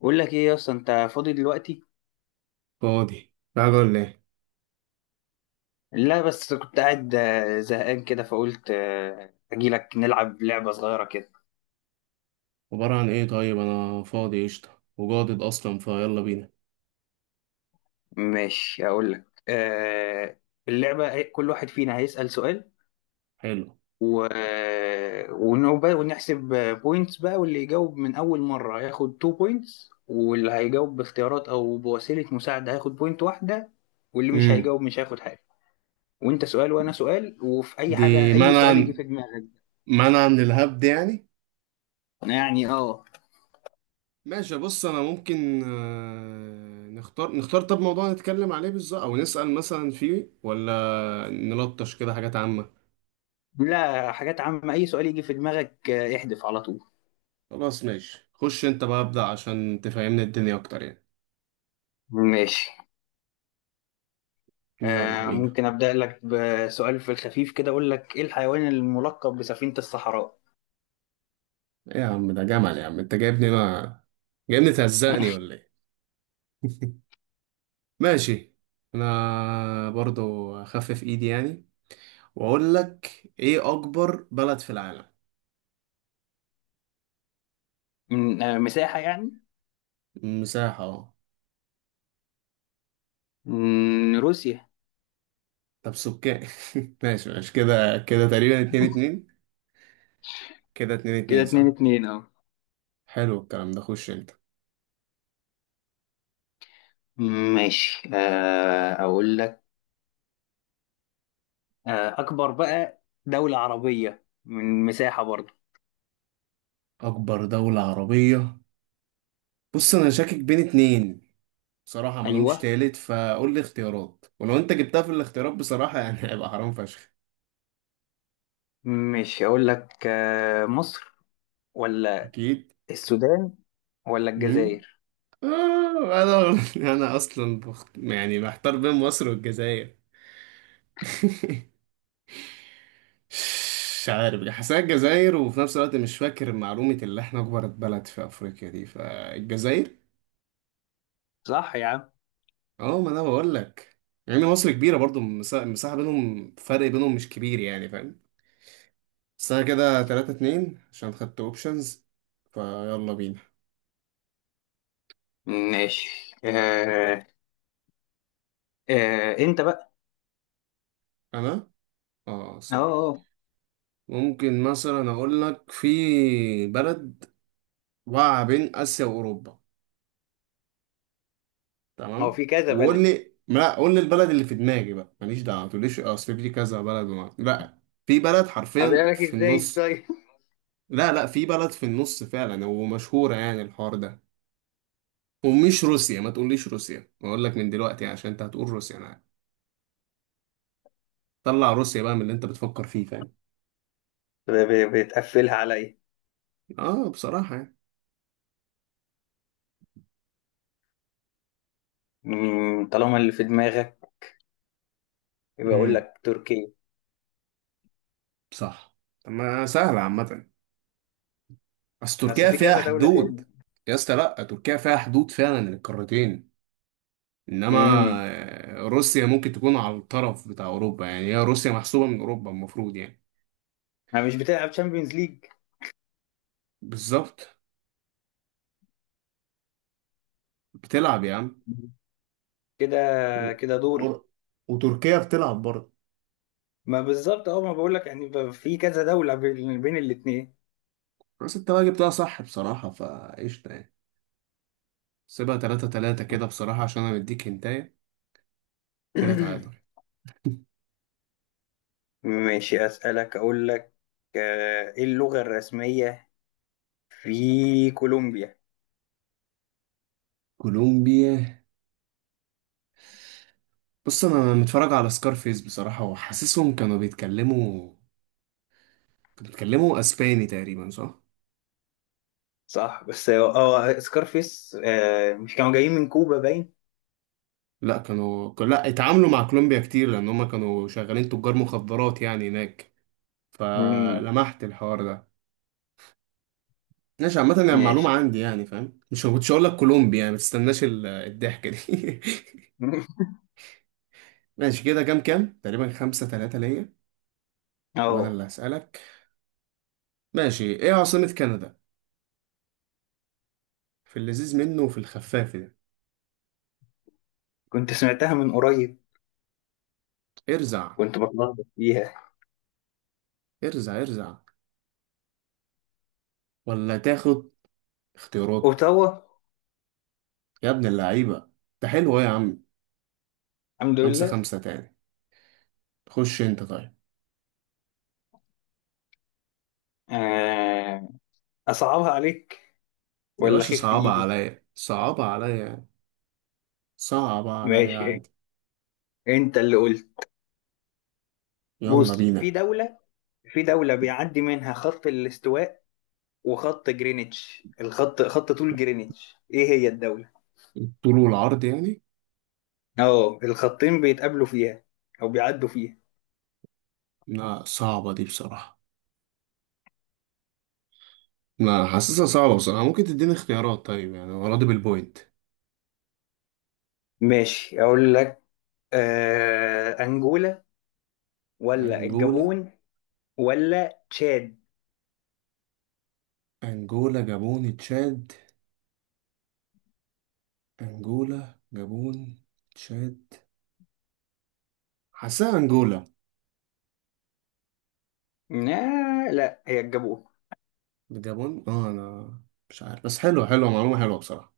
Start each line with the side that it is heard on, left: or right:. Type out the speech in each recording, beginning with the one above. left: بقول لك ايه يا اسطى، انت فاضي دلوقتي؟
right: فاضي، تعالى ولا ايه؟
left: لا، بس كنت قاعد زهقان كده فقلت اجيلك نلعب لعبة صغيرة كده.
right: عبارة عن ايه؟ طيب، انا فاضي قشطة وجادد اصلا، فيلا بينا.
left: ماشي، اقول لك اللعبة كل واحد فينا هيسأل سؤال
right: حلو.
left: و... ونحسب بوينتس بقى، واللي يجاوب من اول مرة هياخد 2 بوينتس، واللي هيجاوب باختيارات او بوسيلة مساعدة هياخد بوينت واحدة. واللي مش
right: امم.
left: هيجاوب مش هياخد حاجة. وانت سؤال وانا سؤال، وفي اي حاجة،
right: دي
left: اي
right: منع،
left: سؤال يجي في دماغك.
right: منع من الهبد يعني.
left: يعني اه.
right: ماشي، بص، انا ممكن نختار طب موضوع نتكلم عليه بالظبط، او نسأل مثلا فيه، ولا نلطش كده حاجات عامة.
left: لا، حاجات عامة، أي سؤال يجي في دماغك احذف على طول.
right: خلاص ماشي، خش انت بقى ابدأ عشان تفهمني الدنيا اكتر يعني.
left: ماشي.
right: يلا
left: آه،
right: بينا.
left: ممكن أبدأ لك بسؤال في الخفيف كده، أقول لك إيه الحيوان الملقب بسفينة الصحراء؟
right: ايه يا عم؟ ده جمل يا عم، انت جايبني ما جايبني تهزقني ولا ايه؟ ماشي. انا برضو اخفف ايدي يعني، واقول لك ايه اكبر بلد في العالم.
left: من مساحة يعني؟
right: مساحة؟ اه.
left: من روسيا.
right: طب سكان. ماشي ماشي، كده كده تقريبا 2-2. كده اتنين
left: كده
right: اتنين
left: اتنين
right: صح.
left: اتنين أهو.
right: حلو الكلام ده، خش انت.
left: ماشي، آه أقول لك أكبر بقى دولة عربية من مساحة برضه.
right: اكبر دولة عربية. بص انا شاكك بين اتنين بصراحة، ما لهمش
left: أيوه.
right: تالت، فقول لي اختيارات، ولو انت جبتها في الاختيارات بصراحة يعني هيبقى حرام فشخ.
left: ماشي، أقول لك مصر ولا
right: اكيد.
left: السودان ولا
right: امم.
left: الجزائر؟
right: آه انا انا اصلا يعني محتار بين مصر والجزائر. مش عارف، حاسسها الجزائر، وفي نفس الوقت مش فاكر معلومة اللي احنا أكبر بلد في أفريقيا دي، فالجزائر.
left: صح يا عم.
right: اه، ما أنا بقول لك يعني مصر كبيرة برضو. المساحة بينهم، فرق بينهم مش كبير يعني، فاهم؟ بس أنا كده 3-2 عشان خدت أوبشنز. فيلا بينا.
left: ماشي. آه. آه، انت بقى.
right: أنا، اه
left: اه
right: سوري،
left: اه.
right: ممكن مثلا أقول لك في بلد واقعة بين آسيا وأوروبا،
left: هو
right: تمام؟
left: في كذا
right: وقول
left: بلد.
right: لي، لا قول لي البلد اللي في دماغي بقى، ماليش دعوه ما تقوليش اصل في كذا بلد لا، في بلد حرفيا
left: أقول لك
right: في
left: ازاي
right: النص.
left: ازاي؟
right: لا لا، في بلد في النص فعلا ومشهوره يعني الحوار ده. ومش روسيا، ما تقوليش روسيا، بقول لك من دلوقتي عشان انت هتقول روسيا، انا عارف. طلع روسيا بقى من اللي انت بتفكر فيه، فاهم؟
left: بتقفلها عليا.
right: اه بصراحه يعني.
left: طالما اللي في دماغك يبقى اقول
right: امم.
left: لك تركيا.
right: صح. طب ما سهله عامه، بس
left: بس
right: تركيا
left: في
right: فيها
left: كذا دولة
right: حدود.
left: تاني.
right: يا اسطى لا، تركيا فيها حدود فعلا للقارتين،
left: امم.
right: انما روسيا ممكن تكون على الطرف بتاع اوروبا يعني، هي روسيا محسوبة من اوروبا المفروض يعني.
left: انا مش بتلعب تشامبيونز ليج.
right: بالظبط. بتلعب يا عم.
left: كده.
right: و...
left: كده دوري.
right: و... وتركيا بتلعب برضه.
left: ما بالظبط اه، ما بقول لك يعني، في كذا دولة بين الاتنين.
right: بس انت بقى جبتها صح بصراحة، فقشطة يعني. سيبها 3-3 كده بصراحة عشان انا مديك هنتاية. كده تعادل.
left: ماشي، أسألك، أقول لك إيه اللغة الرسمية في كولومبيا؟
right: كولومبيا. بص انا متفرج على سكارفيس بصراحة، وحاسسهم كانوا بيتكلموا اسباني تقريبا، صح؟
left: صح، بس هو سكارفيس مش كانوا جايين من كوبا باين.
right: لا، كانوا، لا اتعاملوا مع كولومبيا كتير لان هم كانوا شغالين تجار مخدرات يعني هناك،
left: مم،
right: فلمحت الحوار ده. ماشي، عامة يعني معلومة
left: ماشي.
right: عندي يعني، فاهم؟ مش كنتش هقول لك كولومبي يعني، ما تستناش الضحكة دي. ماشي، كده كام كام تقريبا 5-3 ليا. وأنا
left: اه،
right: اللي هسألك. ماشي، إيه عاصمة كندا؟ في اللذيذ منه وفي الخفاف ده.
left: كنت سمعتها من قريب،
right: ارزع،
left: كنت بتلخبط فيها.
right: ارزع، ارزع، ولا تاخد اختيارات؟
left: اوتاوا.
right: يا ابن اللعيبة، ده حلو أوي يا عم.
left: الحمد
right: خمسة
left: لله.
right: خمسة تاني. خش أنت طيب.
left: آه، اصعبها عليك
right: يا
left: ولا
right: باشا،
left: خف في
right: صعبة
left: ايدي؟
right: عليا، صعبة عليا، صعبة عليا
left: ماشي،
right: عادي.
left: انت اللي قلت.
right: يلا
left: بص، في
right: بينا.
left: دولة، في دولة بيعدي منها خط الاستواء وخط جرينتش، الخط خط طول جرينتش، ايه هي الدولة؟
right: الطول والعرض يعني.
left: اه، الخطين بيتقابلوا فيها او بيعدوا فيها.
right: لا صعبة دي بصراحة، لا حاسسها صعبة بصراحة، ممكن تديني اختيارات طيب يعني، أنا راضي بالبوينت.
left: ماشي، اقول لك أنجولا ولا
right: أنجولا.
left: الجابون ولا تشاد؟
right: أنجولا جابون تشاد. أنجولا جابون، تشاد. حاسسها أنجولا.
left: لا لا، هي الجابون.
right: جابون، اه. أنا مش عارف، بس حلوة، حلوة معلومة، حلوة بصراحة.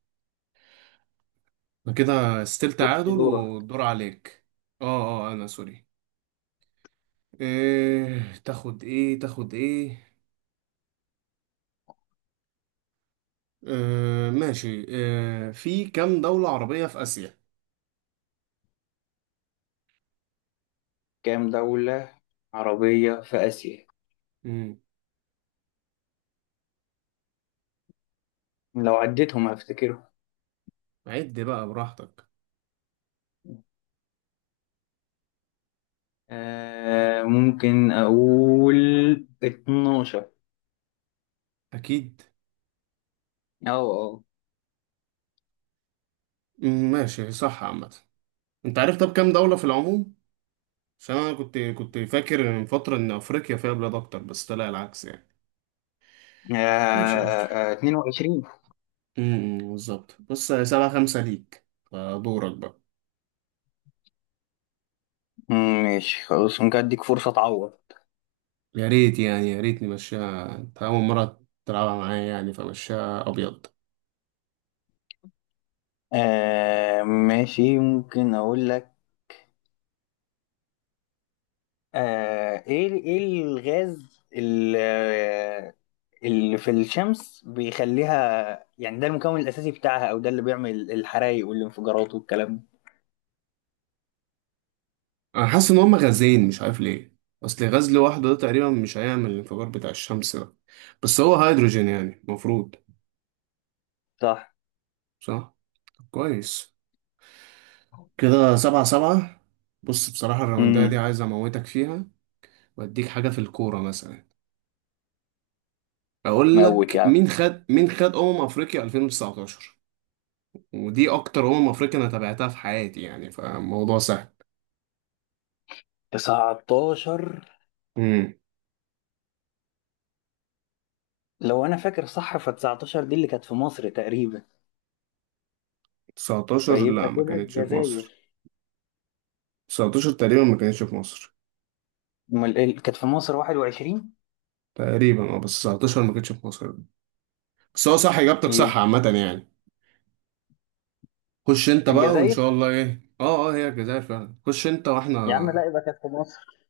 right: أنا كده ستيل
left: بص،
right: تعادل
left: دورك.
right: والدور عليك. اه اه، أنا سوري. إيه تاخد إيه؟ ماشي، في كام دولة عربية في آسيا؟
left: كام دولة عربية في آسيا؟
right: مم.
left: لو عديتهم هفتكرهم.
right: عد بقى براحتك.
left: آه، ممكن أقول 12.
right: اكيد.
left: أه أه.
right: ماشي صح عامه. انت عارف طب كام دوله في العموم؟ عشان انا كنت فاكر من فتره ان افريقيا فيها بلاد اكتر، بس طلع العكس يعني. ماشي قشطة.
left: 22.
right: بالظبط، بص 7-5 ليك، فدورك بقى.
left: ماشي خلاص، ممكن أديك فرصة تعوض.
right: يا ريت يعني، يا ريت نمشيها، انت اول مره تلعبها معايا يعني، فمشيها ابيض.
left: آه ماشي، ممكن أقول لك إيه الغاز اللي في الشمس بيخليها يعني، ده المكون الأساسي بتاعها، أو ده اللي بيعمل الحرايق والانفجارات والكلام ده.
right: انا حاسس ان هما غازين، مش عارف ليه، اصل غاز لوحده ده تقريبا مش هيعمل الانفجار بتاع الشمس ده، بس هو هيدروجين يعني المفروض.
left: صح.
right: صح. طب كويس، كده 7-7. بص بصراحة الراوندة دي
left: امم.
right: عايز أموتك فيها، وأديك حاجة في الكورة مثلا. أقول
left: موت يا
right: لك
left: عم.
right: مين خد أمم أفريقيا 2019. ودي أكتر أمم أفريقيا أنا تابعتها في حياتي يعني، فالموضوع سهل.
left: 19.
right: امم.
left: لو أنا فاكر صح ف 19 دي اللي كانت في مصر تقريبا.
right: 19
left: فيبقى
right: لا، ما
left: كده
right: كانتش في مصر.
left: الجزائر.
right: 19 تقريبا ما كانتش في مصر.
left: أمال إيه اللي كانت في مصر، 21؟
right: تقريبا اه، بس 19 ما كانتش في مصر. بس هو صح إجابتك،
left: يبقى
right: صح عامة يعني. خش أنت بقى، وإن
left: الجزائر.
right: شاء الله إيه، اه اه، هي الجزائر فعلا، خش أنت وإحنا.
left: يا عم لا، يبقى كانت في مصر.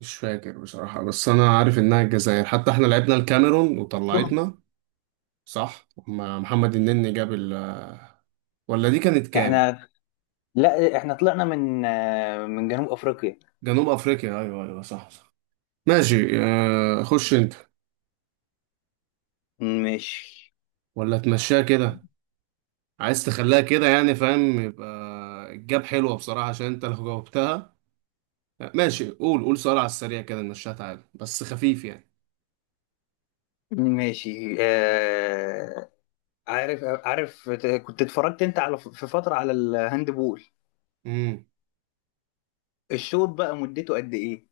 right: مش فاكر بصراحة، بس أنا عارف إنها الجزائر، حتى إحنا لعبنا الكاميرون وطلعتنا. صح، محمد النني جاب ال آه، ولا دي كانت كام؟
left: احنا، لا احنا طلعنا من من جنوب افريقيا.
right: جنوب أفريقيا، أيوه أيوه، صح صح. ماشي خش أنت.
left: ماشي.
right: ولا تمشيها كده؟ عايز تخليها كده يعني، فاهم؟ يبقى الجاب حلوة بصراحة، عشان أنت لو جاوبتها. ماشي، قول قول سؤال على السريع كده نمشيها، تعالى بس خفيف يعني.
left: ماشي، آه، عارف عارف، كنت اتفرجت انت على، في فترة، على الهاند بول.
right: امم.
left: الشوط بقى مدته قد ايه؟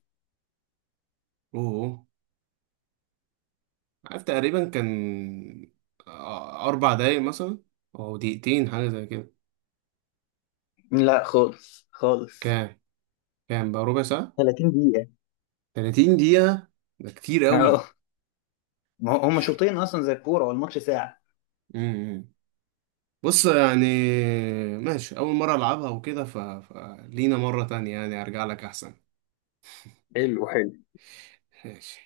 right: أوه. عارف، تقريبا كان 4 دقايق مثلا، أو دقيقتين حاجة زي كده.
left: لا خالص خالص.
right: كام؟ كام بقى، ربع ساعة؟
left: 30 دقيقة.
right: 30 دقيقة. ده كتير قوي.
left: اه، ما هما شوطين اصلا زي الكورة والماتش ساعة.
right: إمم. بص يعني، ماشي، أول مرة ألعبها وكده فلينا مرة تانية يعني، أرجع لك أحسن.
left: حلو حلو.
right: ماشي.